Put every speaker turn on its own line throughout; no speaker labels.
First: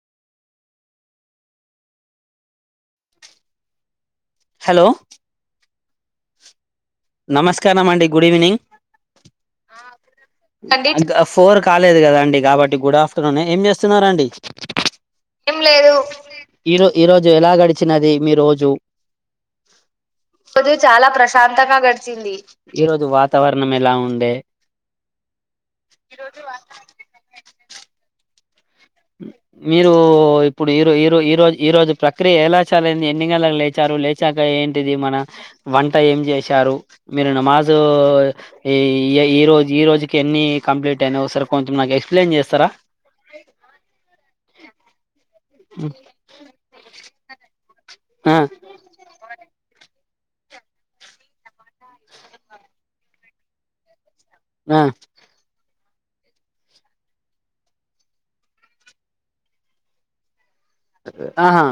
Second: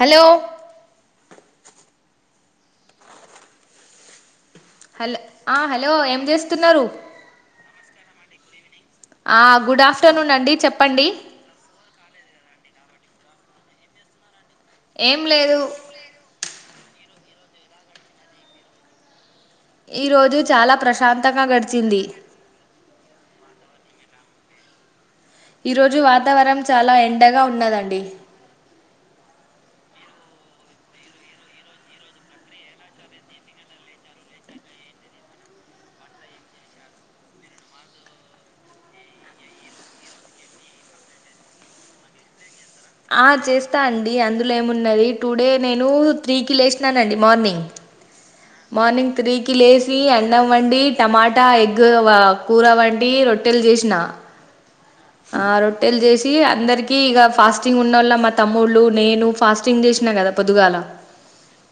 Hello
hello
హల్ ఆహాల్ లో ఏం చేస్తున్నారు
నమస్కారమండి, గుడ్ ఈవెనింగ్.
ఆ గుడ్ ఆఫ్టర్నూన్ అండి చెప్పండి
[unintelligible] ఫోర్ కాలేదు కాదండి కాబట్టి గుడఫ్ తుననే ఏం చేస్తున్నారండి.
ఏం లేదు.
ఈరో ఈ రోజు ఎలా గడిచినది. మీ రోజు
ఈ రోజు చాలా ప్రశాంతగా గడిచింది.
సింది ఈ రోజు వాతావరణం ఎలా ఉండే
ఈ రోజు వాతావరం చాలా ఎండగా ఉన్నదం డీ
మీరు ఇప్పుడు ఈరొ ఈరో ఈరో ఈరోజు ప్రక్రియ ఎలా చాలంది. ఎన్ని గంటలకు లేచారు. లేచాక ఏంటిది మన వంట ఏం చేసారు. మీరు నమాజు ఈ ఈ రోజు ఈ రోజుకి ఎన్ని కంప్లీట్ అయినా ఓసారి కొంచం నాకు ఎక్సప్లయిన్ చేస్తారా.
ఆ చేస్తాన్ ఈ అందులేమున్నది. టు డే నీను త్రికి లేసిన్నన్ నండి మార్నింగ్
ఆ
మార్నింగ్ త్రీకిి లేసియాన్ నం వండి. టమాటా ఎగ్ వా కూర వండి. రొట్టెలు జేశానా
ఆ
ఆ రోట్ టెల్ జేసి అందరికి ఇగా ఫాస్టింగ్ ఉన్నలో మా తమ్ముళ్ళు నేను ఫాస్టింగ్ చేసినా కదా పొద్దుగాల
ఆహా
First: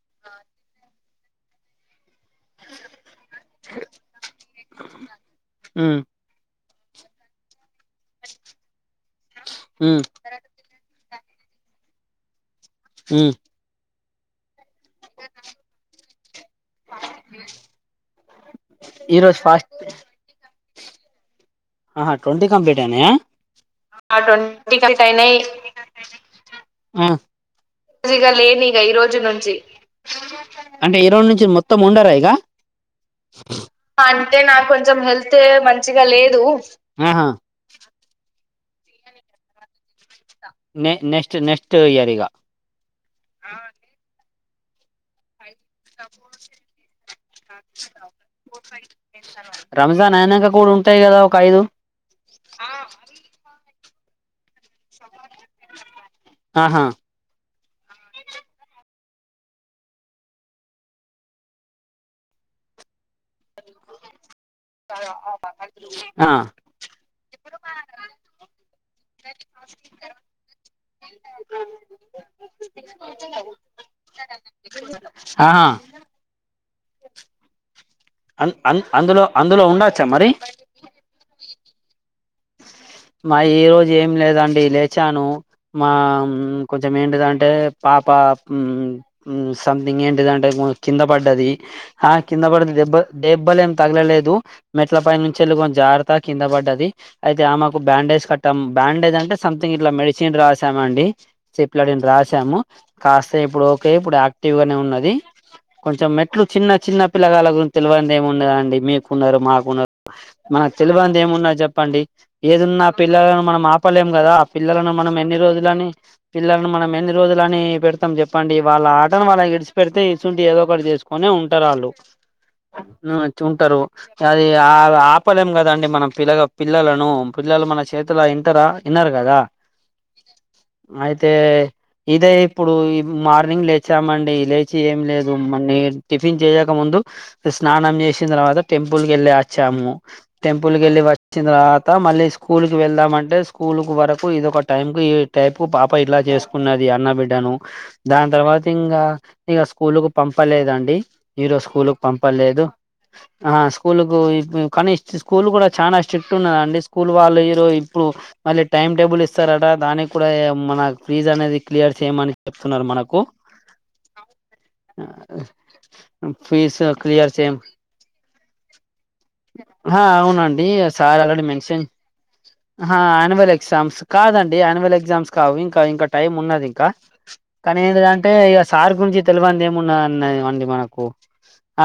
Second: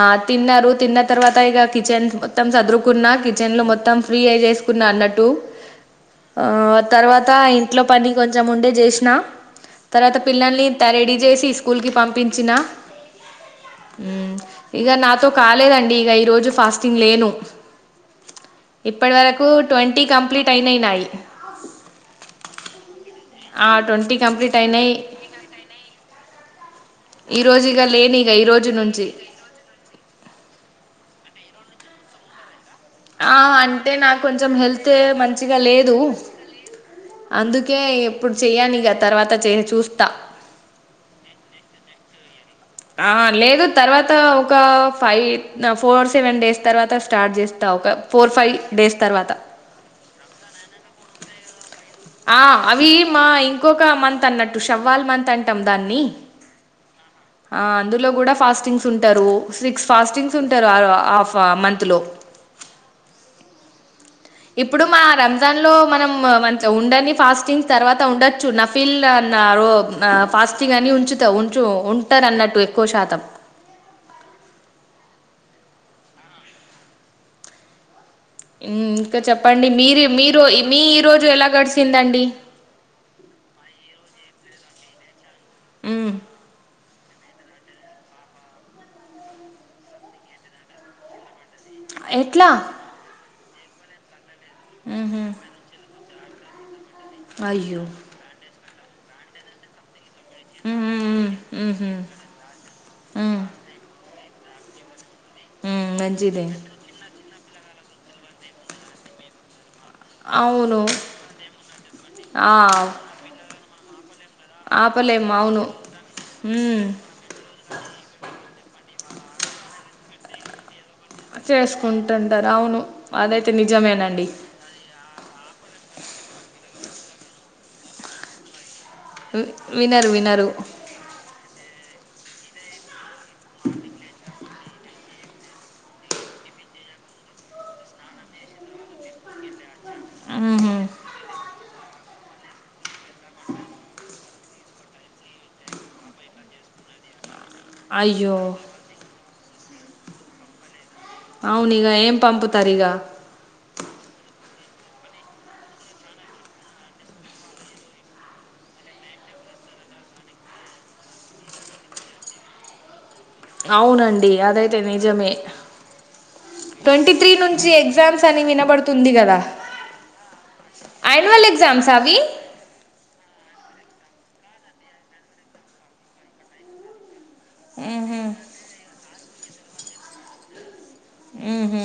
ఆ తిన్నారు, తిన్న తరువాత ఇగా కిచన్క్ బద్ మొత్తం సదురుకున్నా. కిచెన్ లో మొత్తం ఫ్రీ ఐ చేసుకున్నా అన్నట్టు
ఉమ్
ఆ తర్వాత్ త ఇంట్లో పని కొంచం ఉండే జేశ్ నా
ఉమ్
తర్వాత పిల్లల్ని త రెడీ కేసి స్కూల్ కి పంపించిన్నా
హు
హు ఇగా నాతో కాలేదండి. ఇగా ఈరోజు ఫాస్టింగ్ లేను.
ఈరోజు
ఇప్పటివరకు
ఫాస్ట్
ట్వంటీ కంప్లీట్ టైనాయినై
ఆహా ట్వంటి కంప్లీట్ అయినాయ.
ట్వంటీ కంప్లీట్ అయినాయి
ఆ
ఈ రోజు ఇక లేని ఇక
రిగా లేనిగా ఈ రోజు నుంచి ఈరోడ్ నుంచి మొత్తం ఉండరా. ఇగా
ఆ అంటే నాకు కొంచెం హెల్త్ మంచిగా లేదు
ఆహా
అందుకే ఎప్పుడు చెయ్యని తర్వాత చేని చూస్తా
నె నెక్స్ట్ నెక్స్ట్ ఇయర్ ఇగ
ఆ లేదు తర్వాత ఒక ఫైట్ ఒక ఫోర్ ఫైవ్ డేస్ తర్వాత
రంజాన్ అయినాక కూడా ఉంటాయి కదా ఒక ఐదు
ఆ అవి మా ఇంకో ఒక మంత్ అన్నట్టు షవ్వాల్ మంత్ అంటాం దాన్ని
ఆహా
అందులో కూడా ఫాస్టింగ్స్ ఉంటారు సిక్స్ ఫాస్టింగ్స్ ఉంటారు హాఫ్ మంత్లో ఇప్పుడు మా రంజాన్ లో మనం
ఆ
ఉండని ఫాస్టింగ్స్ తర్వాత ఉండొచ్చు నఫీల్ నా రో న ఫాస్టింగ్ అని ఉంచుతా ఉంచు ఉంటారు అన్నట్టు ఎక్కువ శాతం
ఆహా అ
ఇంకా
అందులో అందులో
చెప్పండి మీరు
ఉండొచ్చా మరి
మీరు మీ ఈ రోజు ఎలా గడిచిందండి.
మ ఈ రోజు ఏమి లేదండి లేచాను మా హ్మ్ కొంచం ఏంటిదంటే పాప హ్మ్ సంథింగ్ ఏంటిదంటే కింద పడ్డది. హా కింద
ఎట్లా
పడితే దెబ్బ దేబ్బల్ ఏం తగలలేదు మెట్ల పైన
ఉహు
నుంచి వెళ్ళి పొ జారతా కింద పడ్డది అయితే ఆమెకు
అయ్యో
బ్యాండేజ్ కట్టాం బ్యాండేజ్ అంటే సంథింగ్ ఇట్లా మెడ్ సిన్ రాసామండి
ఉహు ఉహు
సిప్లాడిన్ రాసాము
ఉమ్
కాసేపు లోపే ఇప్పుడు యాక్ టివ్ గానే ఉన్నది
ఉమ్
కొంచెం మెట్లు
మంచిదే
చిన్న చిన్న పిల్లగాళ్ళ గురించి తెల్వనిది ఏముండదండి మీకున్నారు మాకున్నారు మనకు
అవును
తెల్వంది ఏమున్నా చెప్
ఆ
ఏదున్న పిల్లలం మనం ఆపలేము కదా పిల్లలను మనం
ఆపలేము
ఎన్ని
అవును
రోజులని పిల్లలను
ఉమ్
మనం ఎన్ని రోజులని పెడతాం చెప్పండి వాళ్ళ ఆట అట్టని వాళ్ళని ఇడిసి పెడితే ఇసువంటియి ఏదో ఒకటి చేసు కొనే ఉంటరు ఆళ్ళు
చేసుకుంటుంటారు అవును
వచ్చి
అదైతే
ఉంటరు
నిజమేనండి
అది ఆ ఆపలేం కదండి మనం పిల్లగ పిల్లలను పిల్లలు మన చేతుల ఇంటరా ఇనరు గదా
వినరు వినరు
అయితే ఇదే ఇప్పుడు మార్నింగ్ లేచామండి. లే చి ఏం లేదు మ నే టిఫిన్ చేయక ముందు స్నానం చేసిన తర్వాత టెంపుల్కి ఎళ్ళి అచ్చాము.
ఉహు
టెంపల్ కెల్లి వ తాత మళ్ళీ స్కూల్కి వెళ్దామంటే. స్కూల్కు వరకు ఇదోక టైంకు, ఈ టైపు పాప ఇట్లా చేసుకున్నది అన్నబిడ్డను దాని
అయ్యో
తర్వాత ఇంగా ఇగ స్కూలుకు పంపలేదండి ఈరోజ
అవును ఇగ
స్కూల్కు
ఏం
పంపలేదు
పంపుతారు ఇగ
ఆహా స్కూల్కు [unintelligible] కానీ ఇష్ట్ స్కూల్ కూడా చానా ఇష్ చిట్టున్నదండి స్కూల్ వాళ్ళు ఇరో ఇప్పుడు. మళ్ళీ టైం టేబుల్ ఇస్తారట దానికూడా ఈ మన ఫీజ్ అనేది క్లియర్ చేయమని చెప్తున్నారు మనకు
అవునండి అదైతే నిజమే
ఫీజు
ట్వంటీ త్రీ
క్లియర్ చేయం
నుంచి ఎగ్జామ్స్ అని వినబడుతుంది కదా
ఆ అవునండి సార్ ఆలె
యాన్యువల్
మెన్షన్
ఎగ్జామ్స్ అవి
ఆహ్ అనవల్ ఎక్ ఎగ్జామ్స్ కాదండి యాన్యువల్ ఎగ్జామ్స్ కావు ఇంకా ఇంకా టైమ్ ఉన్నది ఇంకా కానీ
ఉహు
ఏందిదాంటే ఇగ సార్ గురించి తెలివన్ దెమ్మున నే అండి మనక్ ఓ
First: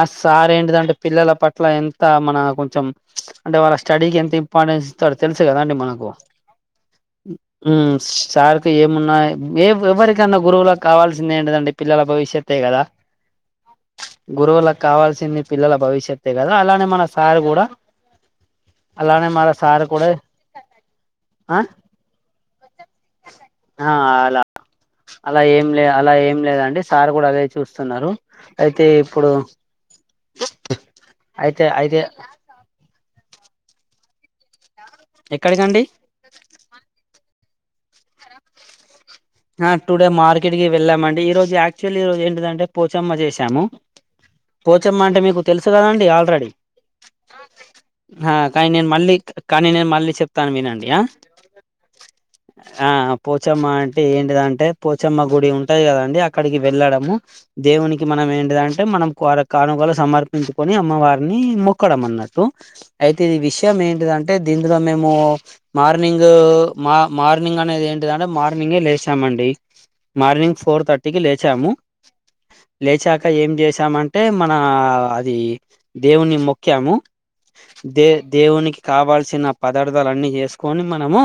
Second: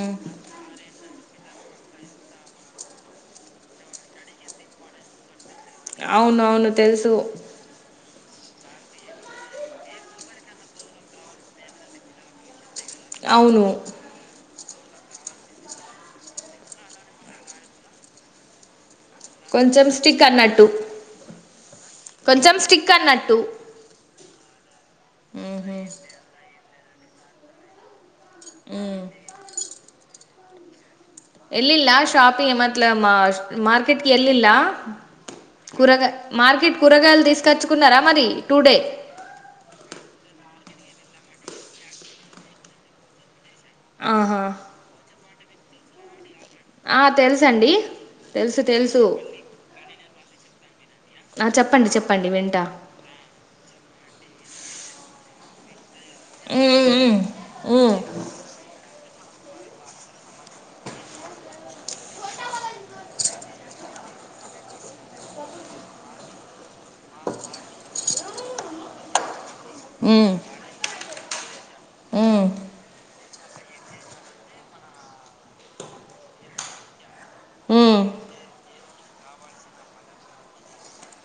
ఆ సార్ ఏంటిదంటే పిల్లల పట్ ట్లా ఎంత మన కొంచెం ప్చ్ అంటే వాళ్ళక్ స్టడీ కి ఎంత ఇంపార్టెన్స్తాడో తెల్స్ స్ గాదండి మనకు
అవునవును తెలుసు
ఊ మ్ సార్కి ఏమున్నా ఏవ్ ఎవరికన్నా గురువులకు కావాల్సింది ఏంటదండి పిల్లల భవిష్యత్తే కదా
అవును
గురువులకు కావాల్సింది పిల్లల భవిష్యతే గదా అలానే మన సారు గూడా అలానే మన సార్
కొంచెం
కూడా
స్టిక్ అన్నట్టు
ఆ
కొంచెం స్టిక్ అన్నట్టు
ఆ అలా అలా ఏం
ఊహు
లే అలా ఏం లేదండి సార్ గూడా అదే చూస్తున్నారు అయితే
ఉమ్
ఇప్పుడు బ
ఎల్లిలా షాపింగ్ ఏమట్లే మా షా మార్కెట్కి ఎల్లిల్లా
ఎక్కడికండి
కూరగాయ్ మార్కెట్ కూరగాయల్ దిస్ కచుకున్నారా మరి టూ డే
ఆ టు డే మార్కెట్ కే వెళ్ళామండి. ఈ రోజు యాక్చువల్లీ ఈ రోజు ఏంటిదంటే పోచమ్మ జేసాము
ఆహా
పోచమ్మ అంటే మీ కు తెలుసు గదండి ఆల్రెడీ
ఆ తెలుసండి
హ
తెలుసు
కానీ నేను
తెలుసు
మళ్ళీ క కానీ నేను మళ్ళీ చెప్తాను వినండి ఆ
చెప్పండి చెప్పండి వింటా
ఆ పోచమ్మంట్ ఏంటిదంటే పోచమ్మ గుడి ఉంటాయి కదా అక్కడికి వెళ్ళడము
ఉమ్ ఉమ్
దేవునికి మనం ఏంటిదంటే మనం వార కానుకలు సమర్పించుకొని అమ్మవారిని మొక్కడం అన్నట్టు, అయితే ఈ విషయం ఏంటిదంటే దీనిలో మేము మార్నింగ్ మార్నింగ్ అనేది ఏంటిదంటే మ ర్నింగే లేసామండి
ఉమ్
మార్నింగ్ ఫోర్ థర్ టికి లేచాము
ఉమ్
లేచాక ఏం చేసామంటే మన అది దేవుని మొక్కాము
ఉమ్
దే
ఉమ్
దేవునికి కావాల్సిన పదార్థాలు అన్ని చేసుకొని మనము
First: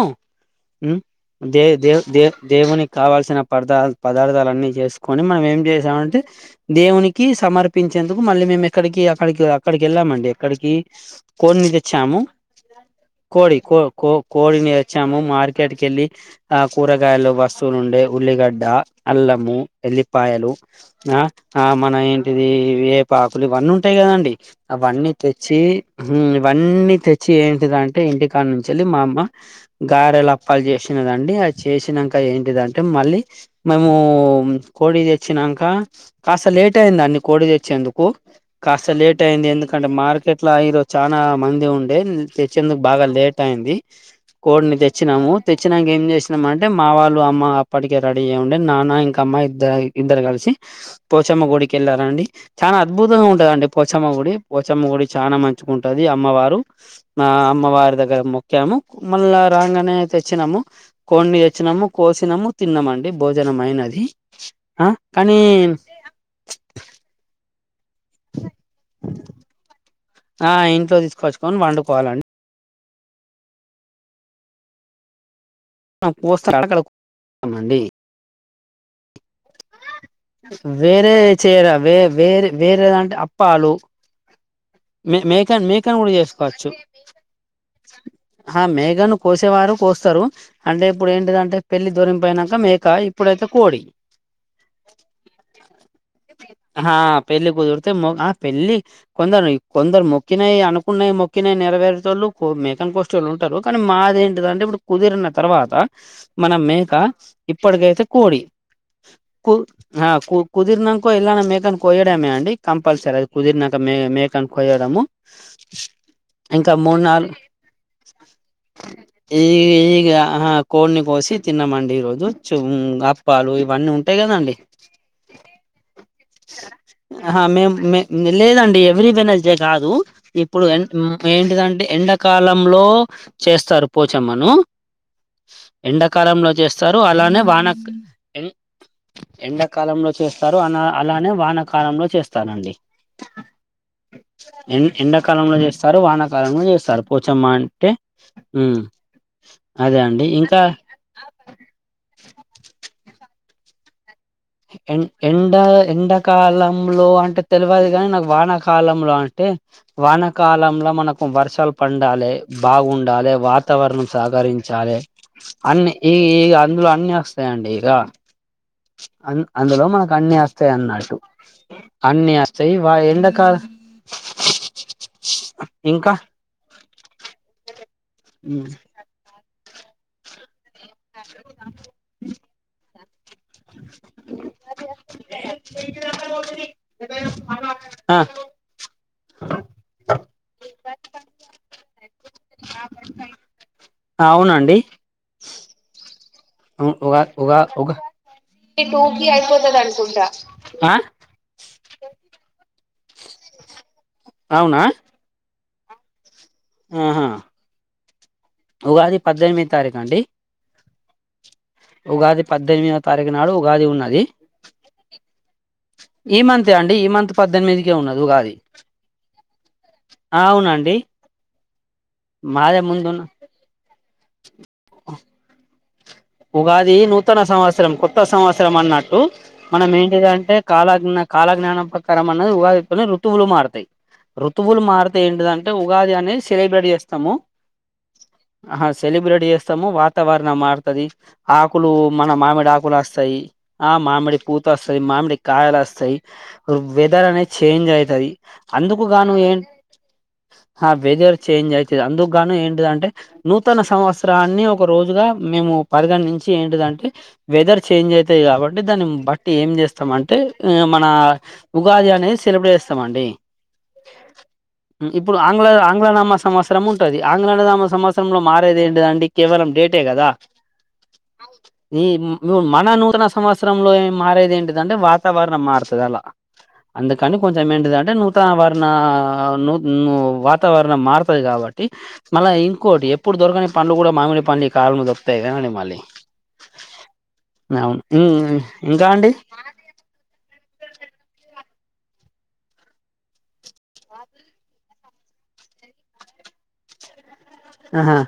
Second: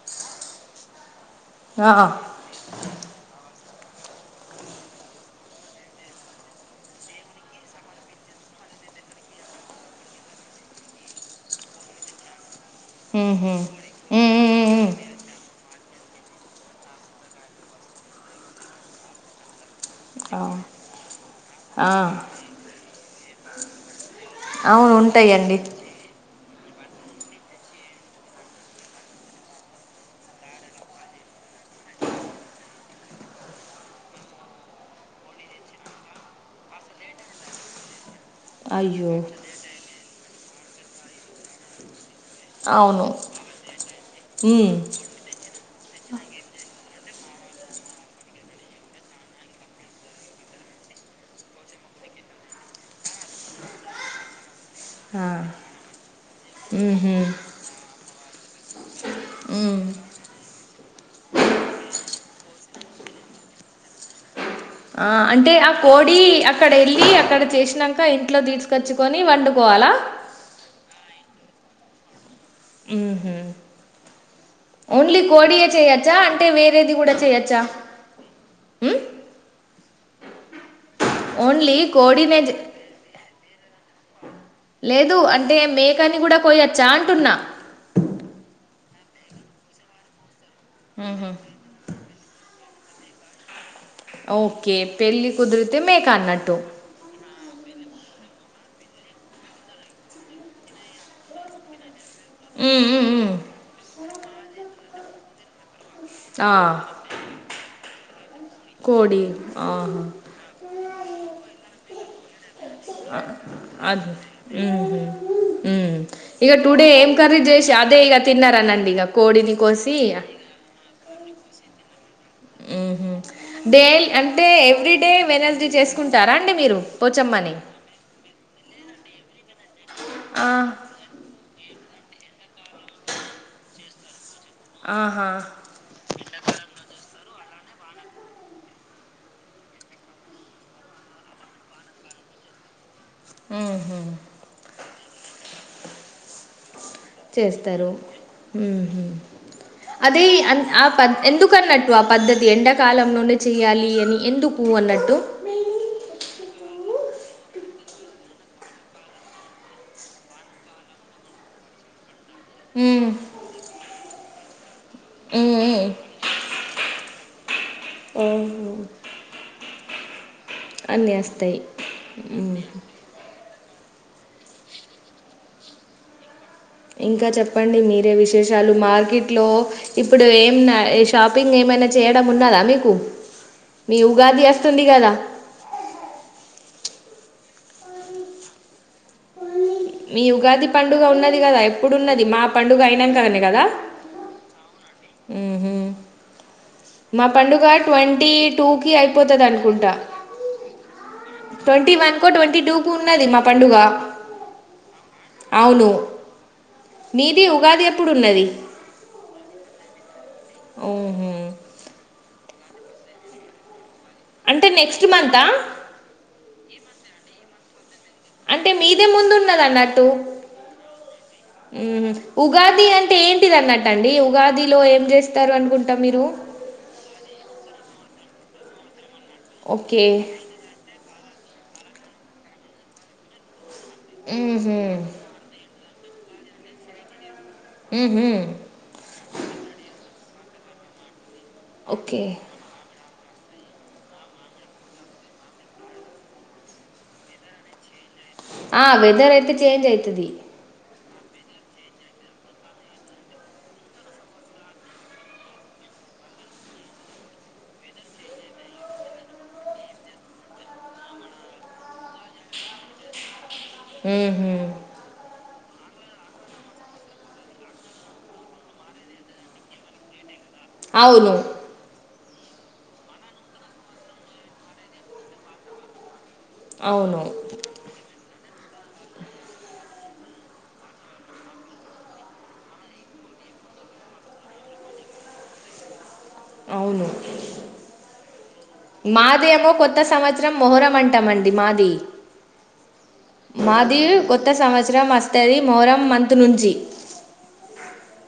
దే
ఆ
దేవ్ దేవునికి కావాల్సిన పద పదార్థాలు అన్ని చేసుకొని మనం ఏం చేసామంటే దేవునికి సమర్పించేందుకు మళ్ళీ మేము ఎక్కడికి అక్కడికి అక్కడికి వెళ్ళామండి ఎక్కడికి కోడిని తెచ్చాము
ఊహు
కోడి కో కో కోడిని తెచ్చాము మార్కెట్కి వెళ్ళి ఆ కూరగాయలు వస్తువులు ఉండే ఉల్లిగడ్డ, అల్లము, ఎల్లిపాయలు ఆ ఆ మన ఏంటిది వేపాకులు ఇవన్నీ ఉంటాయి కదండి
అవును
అవన్నీ
ఉంటాయండి
తెచ్చి మ్మ్ ఇవన్నీ తెచ్చి ఏంటిదంటే ఇంటికాడ నుంచి వెళ్ళి మా అమ్మ గారెలు, అప్పాలు చేసినదండి అ చేసినాక ఏంటిదింటే మళ్ళీ మేము కోడి తెచ్చినాక కాస్త లేట్ అయింది. అన్ని కోడి తెచ్చేందుకు కాస్త
అయ్యో
లేట్ అయింది ఎందుకంటే మార్కెట్ లో ఈరోజ్ చానా మంది ఉండే తెచ్చేందుకు బాగా
అవును
లేట్ అయింది కోడ్ని
ఉమ్
తెచ్చినాము తెచ్చినంక ఏం చేస్ ిన అంటే మా వాళ్ళు అమ్మ అప్పటికే రెడీ అయి ఉండే నాన్న ఇంక అమ్మ ఇద్ద ఇద్దరు కలిసి పోచమ్మ గుడికి వెళ్ళారండి. చాలా అద్భుతంగా ఉంటదండి పోచమ్మ గుడి పోచమ్మ గుడి
ఆ
చానా మంచిగుంటది అమ్మవారు
ఉహు
మా అమ్మవారి దగ్గర మొక్కాము మళ్ళా
ఉమ్
రాంగానే తెచ్చినాము కోడ్ని తెచ్చినాము కోసినాము తిన్నామండి భోజనం అయినది
ఆ అంటే ఆ కోడి అక్కడ వెళ్ళి అక్కడ చేసిన కా ఇంట్లో తీసుకొచ్చుకొని వండుకోవాలా
ఆ ఇంట్లో తీసుకొచ్చుకొని వండుకోవాలండి
ఉహు ఓన్లీ కోడి చేయొచ్చా అంటే
కోస్త అక్కడ
వేరేది కూడా చేయచ్చా
స్తామండి మ్మ్ వేరే చేరా
ఓన్లీ
వే
కోడినే
వేరే
చే-
వేరేదంటే పాలు
లేదు అంటే మేకని కూడా
చేసుకోవచ్చు
కోయచ్చా అంటున్నా
ఆ మేకను కోసేవారు కోస్తారు అంటే ఇప్పుడు
ఉహు
ఏంటిదంటే పెళ్లి [unintelligible] అయినాక మేక ఇప్పుడైతే కోడి
ఓకే పెళ్ళి కుదిరితే మేక అన్నట్టు
ఆ పెళ్లి కుదిరితే మ ఆ పెళ్లి కొందరు కొందరు మొక్కినయి అనుకున్నయి మొక్కినాయి నెరవేరు
ఉమ్
మేకను
ఉమ్
కోస్తారు [inaudible]
ఉమ్
ఉంటారు కానీ మా ఏంటిదంటే ఇప్పుడు కుదిరిన తర్వాత మన
ఆ
మేక ఇప్పటికైతే కోడి
కోడి
కు
ఆహా
కు కుదిర్నాంకో ఎల్లానా మేక కోయడమే అండి కంపల్సరీ అది కుదిర్నాక మేక
అది
మే
ఉహు
కోయడము
ఉమ్ ఇక
ఇంకా
టుడే
మూడు,
ఏం
నాలుగు
కర్రీ చేసి అదే ఇక తిన్నారనండి ఇక
ఈ
కోడిని కోసి
ఇగ కోడిని కోసి. తిన్నమండి ఈ రోజు చుం ఆప్
డేల్ అంటే ఎవ్రీడే వెడ్నెస్డే చేసుకుంటారా అండి మీరు
ఆహా
పోచమ్మని.
మేం మే లేదండి ఎవ్రీ వెడ్నెస్డే కాదు
ఆ
ఇప్పుడు ఎన్ మేన్ లేదంటే ఎండకాలంలో చేస్తారు పోచమ్మ ను
ఆహా
ఎండాకాలంలో చేస్తారు అన్ అలానే వాన క్ ఎండాకాలంలో చేస్తారు, అ అలానే వానకాలంలో చేస్తారండి.
హు హ్మ్
ఎం ఎండాకాలంలో చేస్తారు, వానకాలంలో చేస్తారు. పోచమ్మ
చేస్తారు
అంటే
హు
ఉమ్
హ్మ్ అదే
అండి ఇంకా
ఆద్ ఎందుకున్నట్టు ఆ పద్ధతి ఎండాకాలం. లోనే చేయాలి అని ఎందుకు
ఎ
అన్నట్టు
ఎండ ఎండకాలం లో అంటే తెలియదు కాని నాకు వానాకాలంలో అంటే వానాకాలంలో మనకు వర్షాలు పండాలి
ఉమ్
బాగుండాలి వాత వాతావరణం సహకరించాలి
ఉమ్
అన్ని ఈ అందులో అన్ని వస్తాయండి ఇక
ఓహో
అందులో మనకు అన్ని వస్తా
అన్నీ
అన్నట్టు
వస్తాయి
అన్ని వస్తాయి వా ఎండకాల ఇంకా
ఇంకా చెప్పండి మీరు అంటే విశేషాలు మార్కెట్ లో ఇప్పుడు ఏం షాపింగ్ ఏమైనా చేయడం ఉన్నదా మీకు మీ ఉగాది వస్తుంది కదా
ఆ
మీ ఉగాది పండుగ ఉన్నది కదా ఎప్పుడున్నది మా పండుగ అయినంకదనె కదా
అవునండి
ఉహు
ఉ ఉగా
మా
ఉగా
పండుగ
ఉగా
ట్వంటీ టూ కి అయిపోతది అనుకుంట
ఆ
ట్వంటీ వన్ క్క ట్వంటీ టూ కు ఉన్నది మా పండుగ
అవునా
అవును
ఆహా
మీది ఉగాది ఎప్పుడు ఉన్నది
ఉగాది పద్దెనిమిది తారీఖ అండి
ఓహు
ఉగాది పద్దెనిమిదో తారీఖు నాడు ఉగాది ఉన్నది
అంటే నెక్స్ట్ మంతా
తే అండి ఈ మంత్ పద్దెనిమిది
అంటే మీదె ముందుఉన్నదన్నట్టు
ఆ అవునండి
ఉ
మాదే
ఉగాది అంటే
ముందున్న
ఏంటిది అన్నట్టు అండి ఉగాదిలో ఏం చేసు స్తారు అనుకుంటా మీరు
ఉగాది నూతన సంవత్సరం కొత్త సంవత్సరం అన్నట్టు మనం
ఓకే
ఏంటిది అంటే కాలజ్ఞ కాలజ్ఞానం ప్రకారం అన్నది ఉగాది ఒత్తనే ఋతువులు మారుతాయి
ఊహూ
ఋతువులు మారితే ఏంటిది అంటే ఉం ఉగాది అనేది సెలబ్రేట్ చేస్తాము
ఊహూ
ఆ సెలబ్రేట్ చేస్తాము వాక్ వాతావరణం మార్తది ఆకులు
ఓకే
మన మామిడి ఆకులు అస్ సై ఆ మామిడి పూత వస్తాయి మామిడి కాయలు వస్తాయి వెదర్ అనేది చేంజ్ అయి
ఆ వెదర్ అయితే చేంజ్ అయితది
ఆ వెదర్ చేంజ్ అయితది అందుకుగాను ఏంటిది అంటే నూతన సంవత్సరాన్ని ఒక రోజుగా మేము పదిగన్ నుంచి ఏంటిది అంటే వెదర్ చేంజ్ అయితది కాబట్టి దాన్ని బట్టి ఏం చేస్తాము అంటే మన ఉగు ఉగాది అనేది సెలబ్రేట్ చేస్తాము అండి
ఊహూ
ఇప్పుడు ఆంగ్ల ఆంగ్లనామ సంవత్సరం ఉంటది ఆంగ్లఅన్నదామా సంవత్సరంలో మారేది ఏంటిది అండి కేవలం డేటే గదా
అవును
ఈ ఇమ్ము ను మన నూతన సంవత్సరంలో ఏం మారేది ఏంటిది అంటే వాతావరణం మారుతది అలా
అవును
అందుకని కొంచం ఏంటిదంటే నూ నూత వర్ణ ను ను వాతావరణం మారుతది కాబట్టి మళ్ళా ఇంకోటి ఎప్పుడు దొరకని పండ్లు గూడ మామిడి పండ్లు ఈ కాలంలో దొరుకుతాయి ఏమండిమ్ మళ్ళీ నవుఉం
మాది ఏమో కొత్త సంవత్సరం మొహరం మొహరం అంటామండి మాది మాది కొత్త సంవత్సరం వస్తది మొహరం మంత్ నుంచి
ఆహా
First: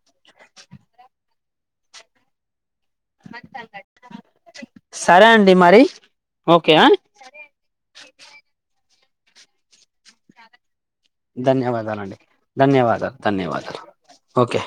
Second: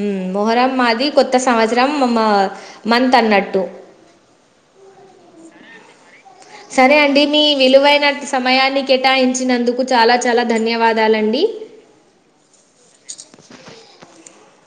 ఉం మొహరం మాది కొత్త సంవత్సరం మమ
సరే అండి మరి ఓకే ఆ
సరే అండి మీ విలువైన సమయాన్ని కేటాయించినందుకు చాలా చాలా ధన్యవాద్
ధన్యవాదాలు అండి ధన్యవాదాలు ధన్యవాదాలు ఓకే